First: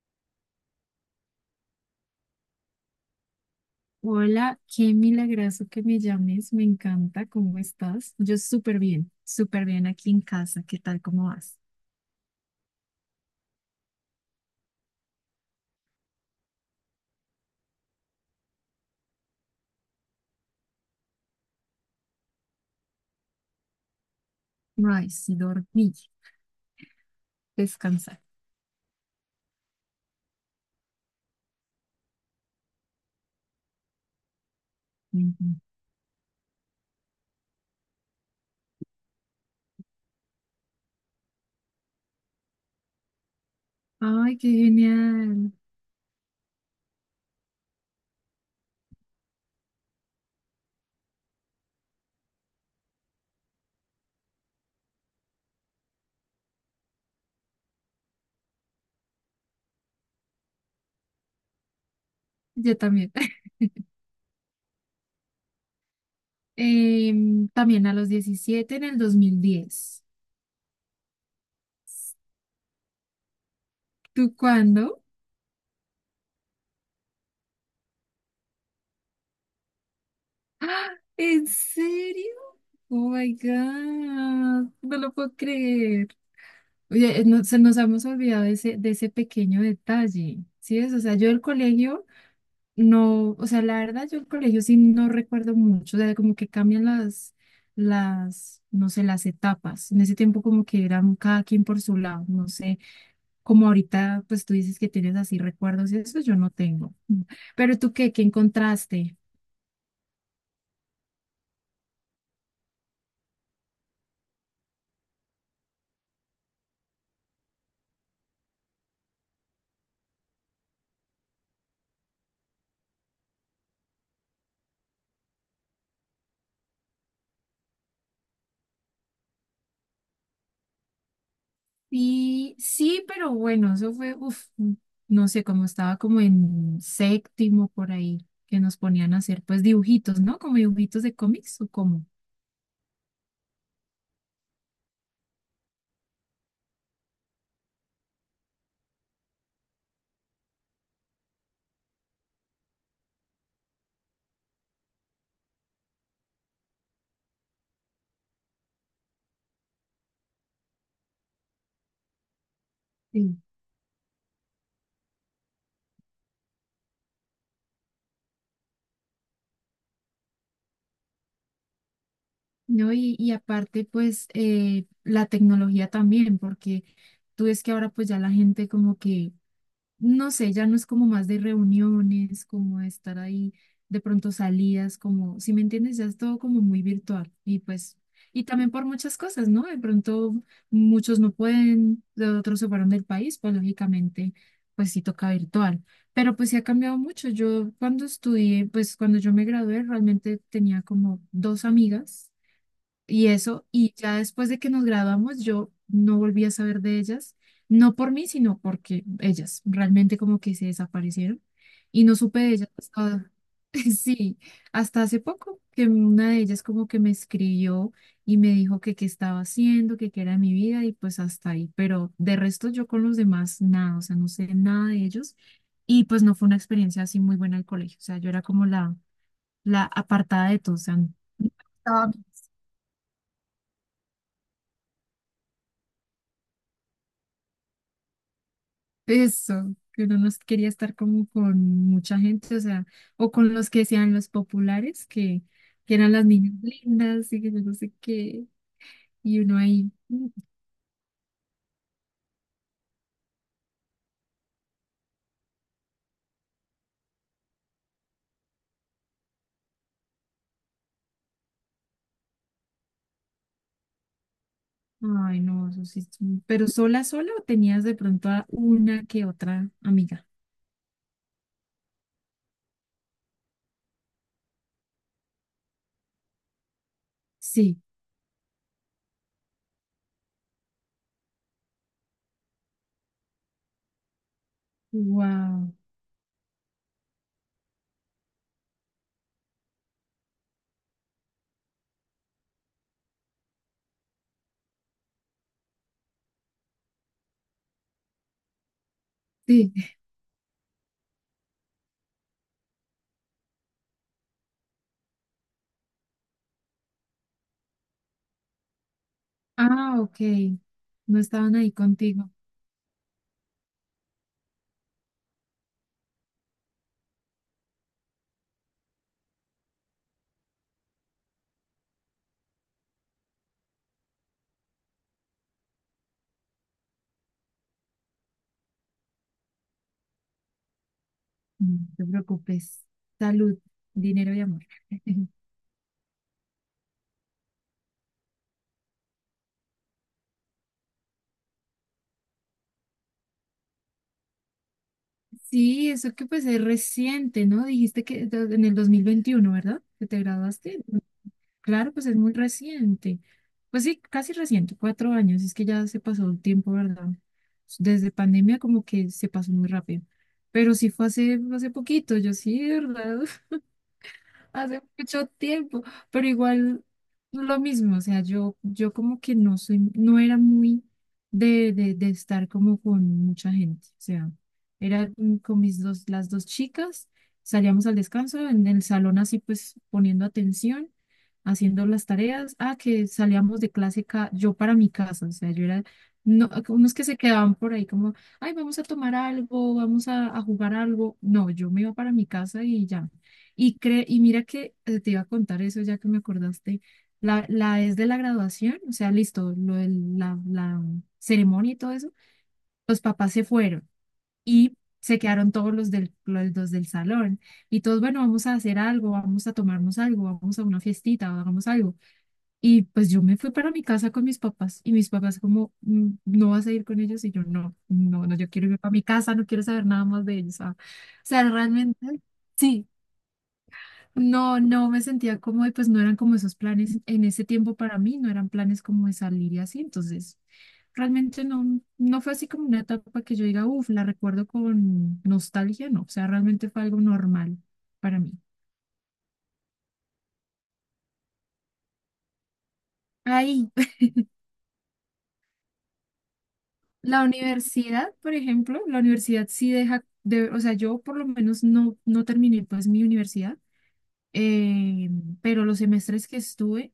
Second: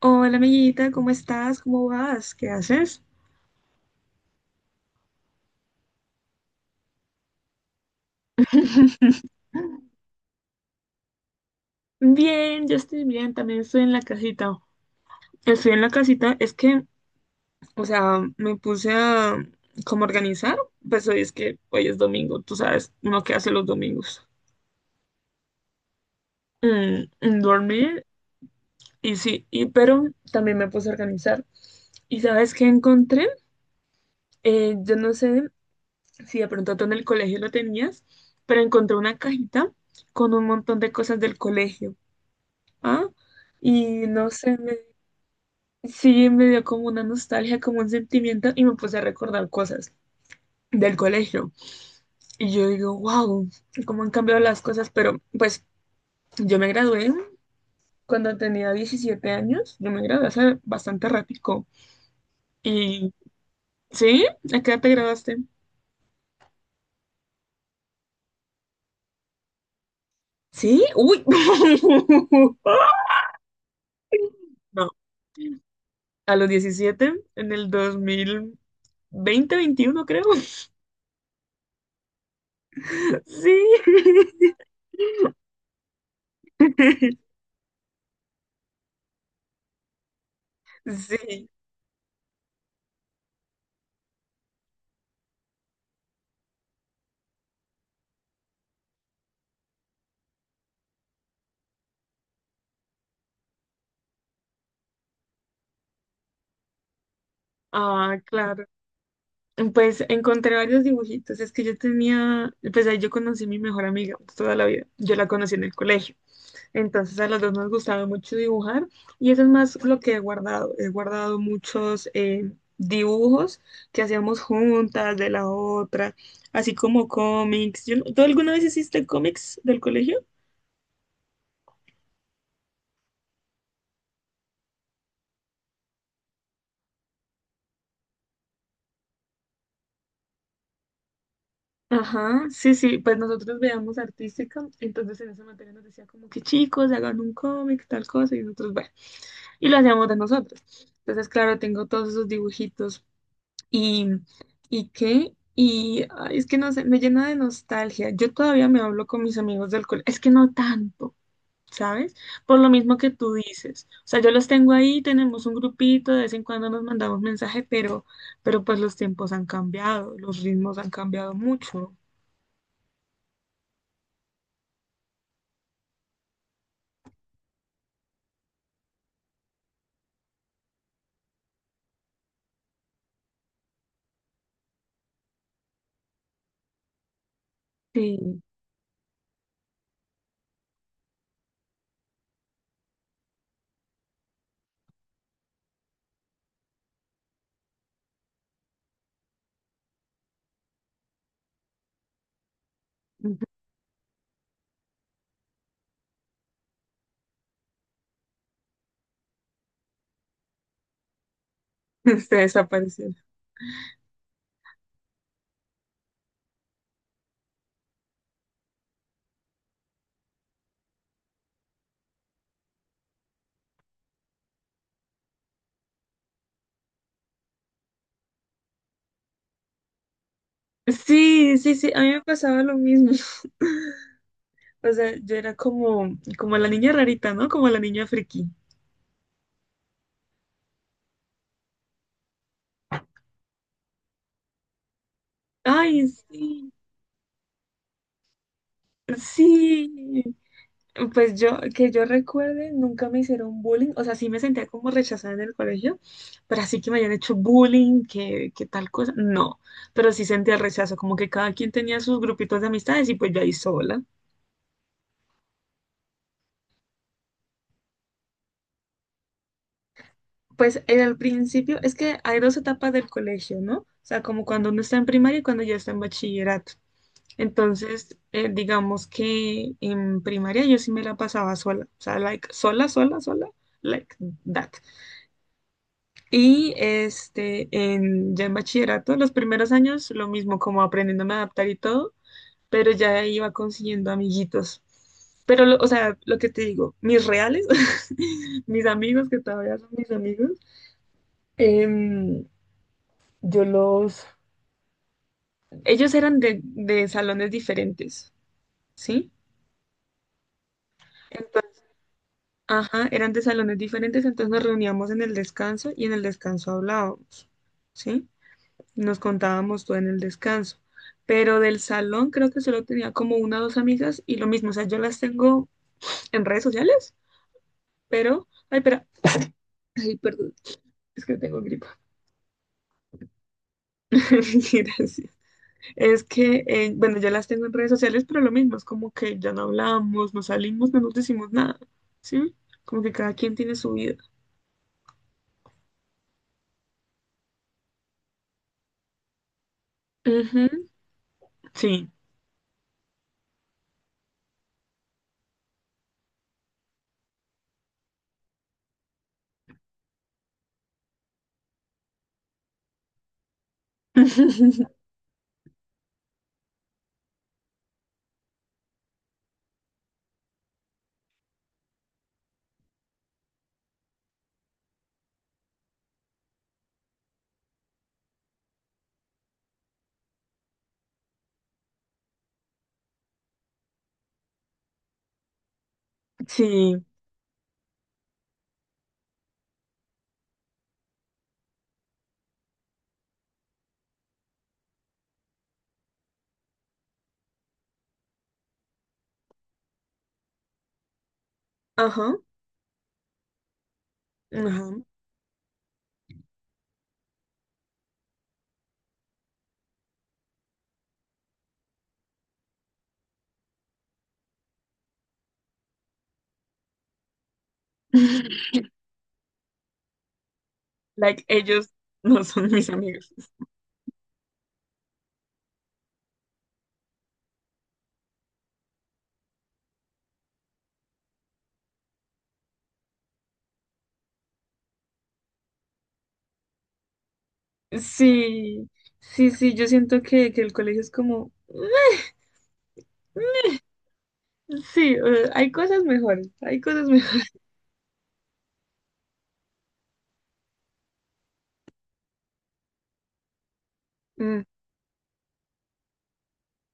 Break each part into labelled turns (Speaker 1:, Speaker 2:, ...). Speaker 1: Hola amiguita, ¿cómo estás? ¿Cómo vas? ¿Qué haces?
Speaker 2: Hola, qué milagroso que me llames, me encanta, ¿cómo estás? Yo súper bien aquí en casa, ¿qué tal, cómo vas?
Speaker 1: Bien, yo estoy bien, también estoy en la casita. Estoy en la casita, es que, o sea, me puse a como organizar, pues hoy es que hoy es domingo, tú sabes, uno que hace los domingos.
Speaker 2: Ay, sí, dormí,
Speaker 1: Mm, mm, dormir
Speaker 2: descansar.
Speaker 1: y sí, y pero también me puse a organizar. ¿Y sabes qué encontré? Yo no sé
Speaker 2: Ujú.
Speaker 1: si de pronto tú en el colegio lo tenías, pero encontré una cajita con un montón de cosas del colegio. Ah, y no
Speaker 2: Ay, qué
Speaker 1: sé,
Speaker 2: genial,
Speaker 1: sí me dio como una nostalgia, como un sentimiento y me puse a recordar cosas del colegio. Y yo digo, wow, cómo han cambiado las cosas, pero pues yo me gradué cuando tenía 17 años, yo me gradué hace bastante ratico.
Speaker 2: yo
Speaker 1: Y,
Speaker 2: también.
Speaker 1: ¿sí? ¿A qué edad te graduaste?
Speaker 2: También a los 17 en el 2010.
Speaker 1: ¿Sí? ¡Uy!
Speaker 2: ¿Tú
Speaker 1: No,
Speaker 2: cuándo?
Speaker 1: a los 17 en el dos mil veinte veintiuno creo.
Speaker 2: ¡Ah! ¿En serio? Oh my
Speaker 1: Sí.
Speaker 2: God, no lo puedo creer. Oye, se nos hemos olvidado de ese pequeño detalle, ¿sí es? O sea, yo del
Speaker 1: Sí,
Speaker 2: colegio. No, o sea, la verdad yo el colegio sí no recuerdo mucho, o sea, como que cambian las, no sé, las etapas. En ese tiempo como que eran cada quien por su lado, no sé, como ahorita pues tú dices que tienes así recuerdos y eso yo no tengo. Mm. Pero tú qué,
Speaker 1: ah,
Speaker 2: ¿qué
Speaker 1: claro.
Speaker 2: encontraste?
Speaker 1: Pues encontré varios dibujitos. Es que yo tenía, pues ahí yo conocí a mi mejor amiga toda la vida. Yo la conocí en el colegio. Entonces a las dos nos gustaba mucho dibujar y eso es más lo que he guardado. He guardado muchos dibujos que hacíamos juntas de la otra, así como cómics. Yo no- ¿Tú alguna vez hiciste cómics del colegio?
Speaker 2: Y sí, pero bueno, eso fue, no sé, como estaba como en séptimo por ahí, que nos ponían a hacer pues dibujitos, ¿no? Como dibujitos de cómics o cómo.
Speaker 1: Ajá, sí, sí, pues nosotros veíamos artística, entonces en esa materia nos decía como que chicos, hagan un cómic, tal cosa, y nosotros, bueno, y lo hacíamos de nosotros. Entonces, claro, tengo todos esos dibujitos y, ¿y qué? Y ay, es que no sé, me llena de nostalgia. Yo todavía me hablo con mis amigos del colegio, es que no tanto, ¿sabes? Por lo mismo que tú
Speaker 2: Sí.
Speaker 1: dices. O sea, yo los tengo ahí, tenemos un grupito, de vez en cuando nos mandamos mensaje, pero pues los tiempos han cambiado, los ritmos han cambiado mucho.
Speaker 2: No, y aparte, pues, la tecnología también, porque tú ves que ahora pues ya la gente como que, no sé, ya no es como más de reuniones, como de estar ahí, de pronto salidas, como, si me entiendes, ya es todo como muy virtual. Y pues,
Speaker 1: Sí,
Speaker 2: y también por muchas cosas, ¿no? De pronto muchos no pueden, de otros se fueron del país, pues lógicamente, pues sí toca virtual. Pero pues sí ha cambiado mucho. Yo cuando estudié, pues cuando yo me gradué, realmente tenía como dos amigas y eso, y ya después de que nos graduamos, yo no volví a saber de ellas, no por mí, sino porque ellas realmente como que se desaparecieron y no
Speaker 1: se
Speaker 2: supe de ellas
Speaker 1: desaparecieron.
Speaker 2: hasta, sí, hasta hace poco, que una de ellas como que me escribió y me dijo que qué estaba haciendo, que qué era mi vida y pues hasta ahí, pero de resto yo con los demás nada, o sea, no sé nada de ellos y pues no fue una experiencia así muy buena el colegio, o sea, yo era como la apartada de todos, o sea,
Speaker 1: Sí, sí, sí, a mí me pasaba lo mismo. O sea, yo era como, como la niña rarita, ¿no? Como la niña friki.
Speaker 2: eso, que uno no quería estar como con mucha gente, o sea, o con los que sean los populares, que
Speaker 1: Ay,
Speaker 2: eran las niñas
Speaker 1: sí,
Speaker 2: lindas y que yo no sé qué, y uno ahí,
Speaker 1: sí. Pues yo, que yo recuerde, nunca me hicieron bullying. O sea, sí me sentía como rechazada en el colegio, pero así que me hayan hecho bullying, que tal cosa, no. Pero sí sentía el rechazo, como que cada quien tenía sus grupitos de amistades y pues yo ahí sola.
Speaker 2: ay no, eso sí, es pero sola, sola o tenías de pronto a una que otra amiga.
Speaker 1: Pues en el principio, es que hay dos etapas del colegio, ¿no? O sea, como cuando uno está en primaria y cuando ya está en bachillerato.
Speaker 2: Sí,
Speaker 1: Entonces, digamos que en primaria yo sí me la pasaba sola, o sea, like, sola, sola, sola, like that.
Speaker 2: wow,
Speaker 1: Y este, ya en bachillerato, los primeros años, lo mismo, como aprendiéndome a adaptar y todo, pero ya iba consiguiendo amiguitos. Pero, o sea, lo que te digo, mis reales, mis amigos, que
Speaker 2: sí,
Speaker 1: todavía son mis amigos, em, yo los, ellos eran de salones diferentes, ¿sí?
Speaker 2: ah, ok, no estaban ahí contigo.
Speaker 1: Ajá, eran de salones diferentes, entonces nos reuníamos en el descanso y en el descanso hablábamos, ¿sí? Nos contábamos todo en el descanso. Pero del salón creo que solo tenía como una o dos amigas y lo mismo, o sea, yo las tengo en redes sociales, pero, ay, espera, ay, perdón, es que tengo
Speaker 2: No
Speaker 1: gripa.
Speaker 2: te preocupes, salud, dinero y amor.
Speaker 1: Gracias. Es que, bueno, yo las tengo en redes sociales, pero lo mismo, es como que ya no hablamos, no salimos, no nos decimos nada, ¿sí? Como que cada quien tiene su vida.
Speaker 2: Sí, eso que pues es reciente, ¿no? Dijiste que en el 2021, ¿verdad? Que te
Speaker 1: Ujú.
Speaker 2: graduaste. Claro, pues
Speaker 1: Sí.
Speaker 2: es muy reciente. Pues sí, casi reciente, 4 años. Es que ya se pasó el tiempo, ¿verdad? Desde pandemia como que se pasó muy rápido. Pero sí fue hace, hace poquito, yo sí, ¿verdad? Hace mucho tiempo, pero igual lo mismo, o sea, yo como que no soy, no era muy de estar como con mucha gente, o sea, era con mis dos, las dos chicas, salíamos al descanso en el salón así pues poniendo atención, haciendo las tareas, ah, que salíamos de yo para mi casa, o sea, yo era, no, unos que
Speaker 1: Sí.
Speaker 2: se quedaban por ahí como, ay, vamos a tomar algo, vamos a jugar algo, no, yo me iba para mi casa y ya. Y mira que te iba a contar eso ya que me acordaste. La Es de la graduación, o sea, listo, lo de la, la ceremonia y todo eso.
Speaker 1: Ajá,
Speaker 2: Los papás se fueron y
Speaker 1: ajá.
Speaker 2: se quedaron todos los dos del salón. Y todos, bueno, vamos a hacer algo, vamos a tomarnos algo, vamos a una fiestita, hagamos algo. Y pues yo me fui para mi casa con mis papás y mis papás como, "Mm, ¿no vas a ir con ellos?" Y yo, no, no, no, yo quiero irme para mi casa, no quiero saber nada más de ellos. Ah. O
Speaker 1: Like,
Speaker 2: sea,
Speaker 1: ellos
Speaker 2: realmente...
Speaker 1: no son
Speaker 2: Sí,
Speaker 1: mis amigos.
Speaker 2: no, no me sentía como de, pues no eran como esos planes en ese tiempo para mí, no eran planes como de salir y así, entonces realmente no, no fue así como una etapa que yo diga, uff, la recuerdo con nostalgia, no, o sea, realmente fue algo normal para mí.
Speaker 1: Sí, sí, sí, yo siento que el colegio es como,
Speaker 2: Ahí,
Speaker 1: sí, hay cosas mejores, hay cosas
Speaker 2: la
Speaker 1: mejores.
Speaker 2: universidad, por ejemplo, la universidad sí deja, de, o sea, yo por lo menos no, no terminé pues mi universidad,
Speaker 1: Mm,
Speaker 2: eh, pero los semestres que estuve,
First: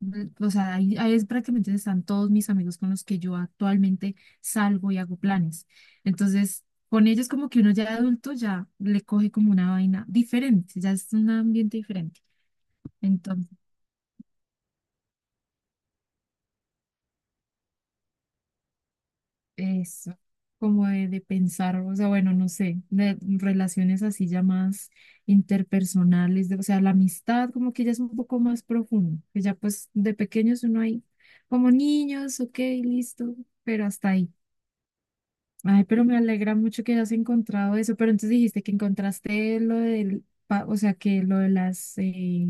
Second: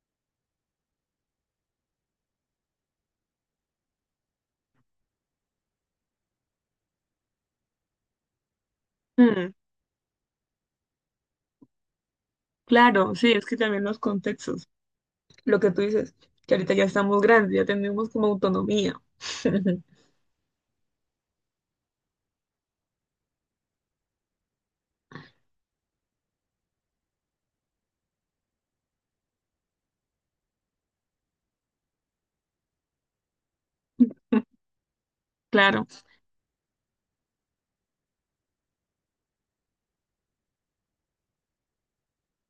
Speaker 2: mm, o sea, ahí es prácticamente donde están todos mis amigos con los que yo actualmente salgo y hago planes. Entonces, con ellos como que uno ya de adulto ya le coge como
Speaker 1: mm,
Speaker 2: una vaina diferente, ya es un ambiente diferente.
Speaker 1: claro, sí, es
Speaker 2: Entonces,
Speaker 1: que también los contextos, lo que tú dices, que ahorita ya estamos grandes, ya tenemos como autonomía.
Speaker 2: eso, como de pensar, o sea, bueno, no sé, de relaciones así ya más interpersonales, o sea, la amistad como que ya es un poco más profundo, que ya pues de pequeños uno ahí como niños, ok, listo, pero hasta ahí. Ay,
Speaker 1: Claro.
Speaker 2: pero me alegra mucho que hayas encontrado eso. Pero entonces dijiste que encontraste o sea, que lo de las,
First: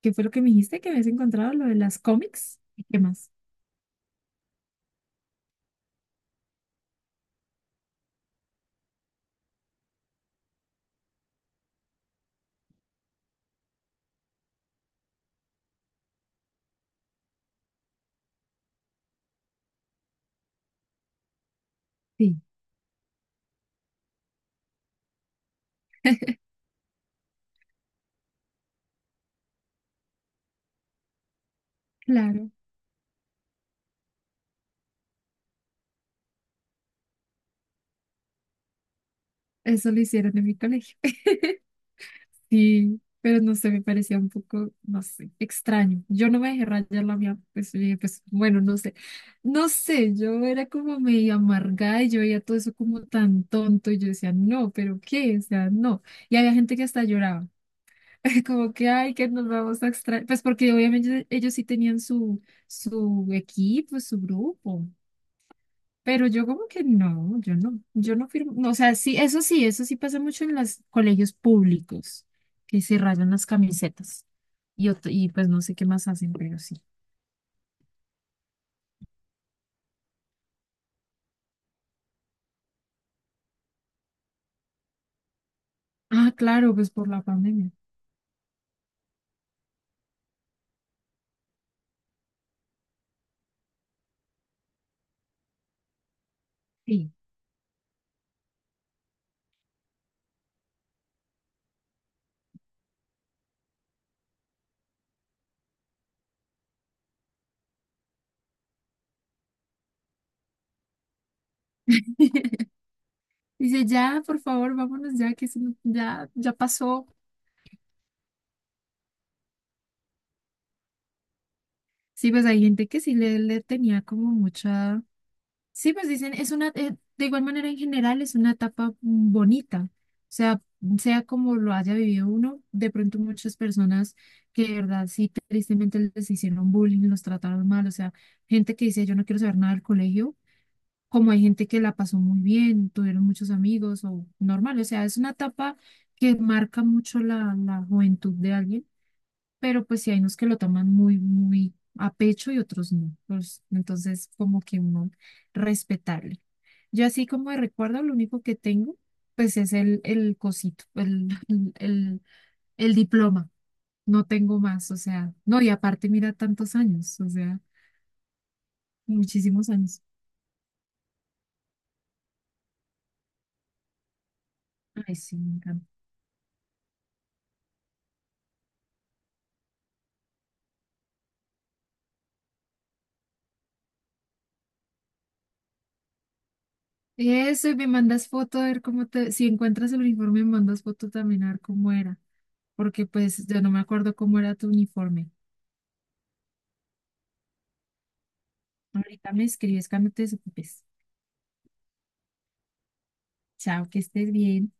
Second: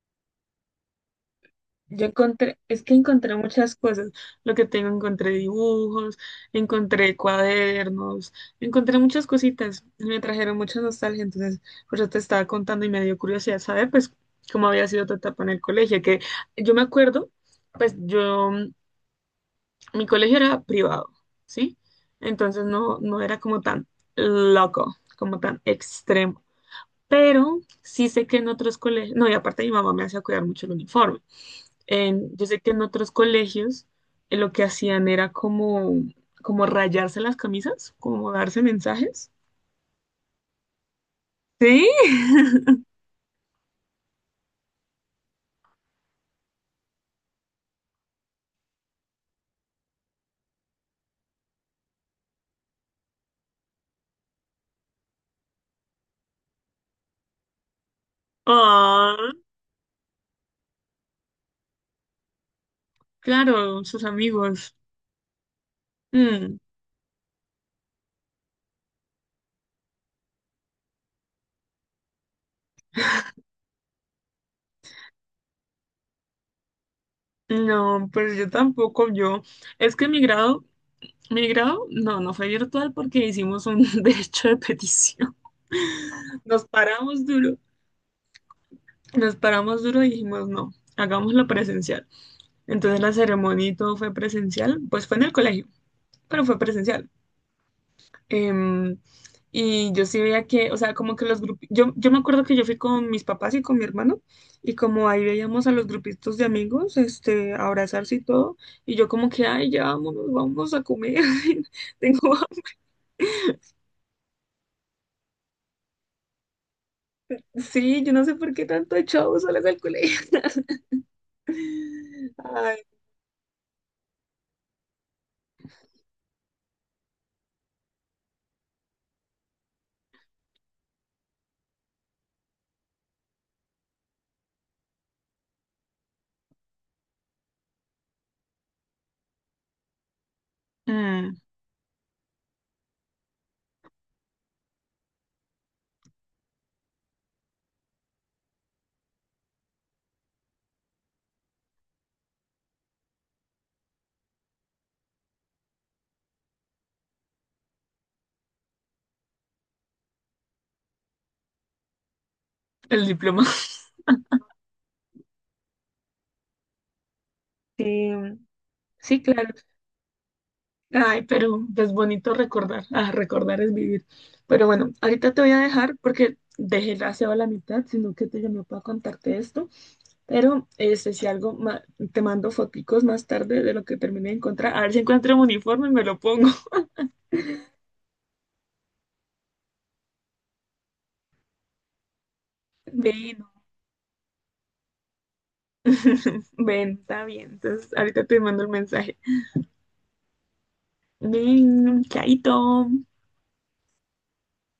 Speaker 2: ¿qué fue lo que me dijiste que habías encontrado? Lo de las
Speaker 1: Yo encontré,
Speaker 2: cómics.
Speaker 1: es
Speaker 2: ¿Y
Speaker 1: que
Speaker 2: qué más?
Speaker 1: encontré muchas cosas. Lo que tengo, encontré dibujos, encontré cuadernos, encontré muchas cositas. Me trajeron mucha nostalgia. Entonces, por eso te estaba contando y me dio curiosidad saber, pues, cómo había sido tu etapa en el colegio. Que yo me acuerdo, pues, yo, mi colegio era privado, ¿sí?
Speaker 2: Sí,
Speaker 1: Entonces, no, no era como tan loco, como tan extremo. Pero sí sé que en otros colegios, no, y aparte mi mamá me hacía cuidar mucho el uniforme yo
Speaker 2: claro,
Speaker 1: sé que en otros colegios lo que hacían era como, como rayarse las camisas, como darse mensajes.
Speaker 2: eso lo hicieron en mi colegio.
Speaker 1: Sí.
Speaker 2: Sí, pero no sé, me parecía un poco, no sé, extraño. Yo no me dejé rayar la mía, pues, yo dije, pues bueno, no sé. No sé, yo era como medio amargada y yo veía todo eso como tan tonto y yo decía, no, pero ¿qué? O sea, no. Y había gente que hasta lloraba. Como que, ay,
Speaker 1: Ah,
Speaker 2: que nos vamos a extraer. Pues porque obviamente ellos sí tenían su, su
Speaker 1: claro,
Speaker 2: equipo,
Speaker 1: sus
Speaker 2: su
Speaker 1: amigos.
Speaker 2: grupo. Pero yo
Speaker 1: Mm,
Speaker 2: como que no, yo no, yo no firmo. No, o sea, sí, eso sí, eso sí pasa mucho en los colegios públicos, que se rayan las camisetas. Y pues no sé qué más hacen, pero sí.
Speaker 1: no, pues yo tampoco, yo. Es que mi grado, no, no fue virtual porque hicimos un derecho de petición.
Speaker 2: Ah,
Speaker 1: Nos
Speaker 2: claro, pues por la
Speaker 1: paramos duro,
Speaker 2: pandemia.
Speaker 1: nos paramos duro y dijimos, no, hagámoslo presencial. Entonces la ceremonia y todo fue presencial, pues fue en el colegio, pero fue presencial.
Speaker 2: Sí.
Speaker 1: Em, y yo sí veía que, o sea, como que los grupos, yo me acuerdo que yo fui con mis papás y con mi hermano, y como ahí veíamos a los grupitos de amigos, este, abrazarse y todo, y yo como que, ay, ya vámonos, vamos a comer, tengo hambre.
Speaker 2: Dice, ya, por favor, vámonos ya, que eso ya, ya pasó.
Speaker 1: Sí, yo no sé por qué tanto echado solas al colegio.
Speaker 2: Sí, pues hay
Speaker 1: Ay,
Speaker 2: gente que sí le tenía como mucha. Sí, pues dicen, es una, de igual manera en general es una etapa bonita, o sea, sea como lo haya vivido uno, de pronto muchas personas que de verdad sí tristemente les hicieron bullying, los trataron mal, o sea, gente que dice yo no quiero saber nada del colegio, como
Speaker 1: mm,
Speaker 2: hay gente que la pasó muy bien, tuvieron muchos amigos o normal, o sea, es una etapa que marca mucho la juventud de alguien, pero pues sí hay unos que lo toman muy, muy a pecho y otros no. Pues, entonces, como que uno respetarle. Yo así como de recuerdo, lo único que tengo, pues es el cosito, el
Speaker 1: el diploma.
Speaker 2: diploma. No tengo más, o sea, no, y aparte mira tantos años, o sea,
Speaker 1: Sí, sí, claro.
Speaker 2: muchísimos años.
Speaker 1: Ay, pero pues bonito recordar. Ah, recordar es vivir. Pero bueno,
Speaker 2: Ay,
Speaker 1: ahorita
Speaker 2: sí,
Speaker 1: te voy
Speaker 2: me
Speaker 1: a
Speaker 2: encanta.
Speaker 1: dejar porque dejé el aseo a la mitad, sino que te llamé para contarte esto. Pero este, si algo, te mando foticos más tarde de lo que terminé de encontrar. A ver si encuentro un uniforme y me lo pongo.
Speaker 2: Eso, y me mandas foto a ver cómo te, si encuentras el uniforme, me mandas foto también a ver cómo era, porque
Speaker 1: Ven,
Speaker 2: pues yo no me acuerdo cómo era tu uniforme.
Speaker 1: ven, está bien. Entonces, ahorita te mando el mensaje.
Speaker 2: Ahorita me escribes cuando te desocupes.
Speaker 1: Ven, chaito.
Speaker 2: Chao, que estés bien.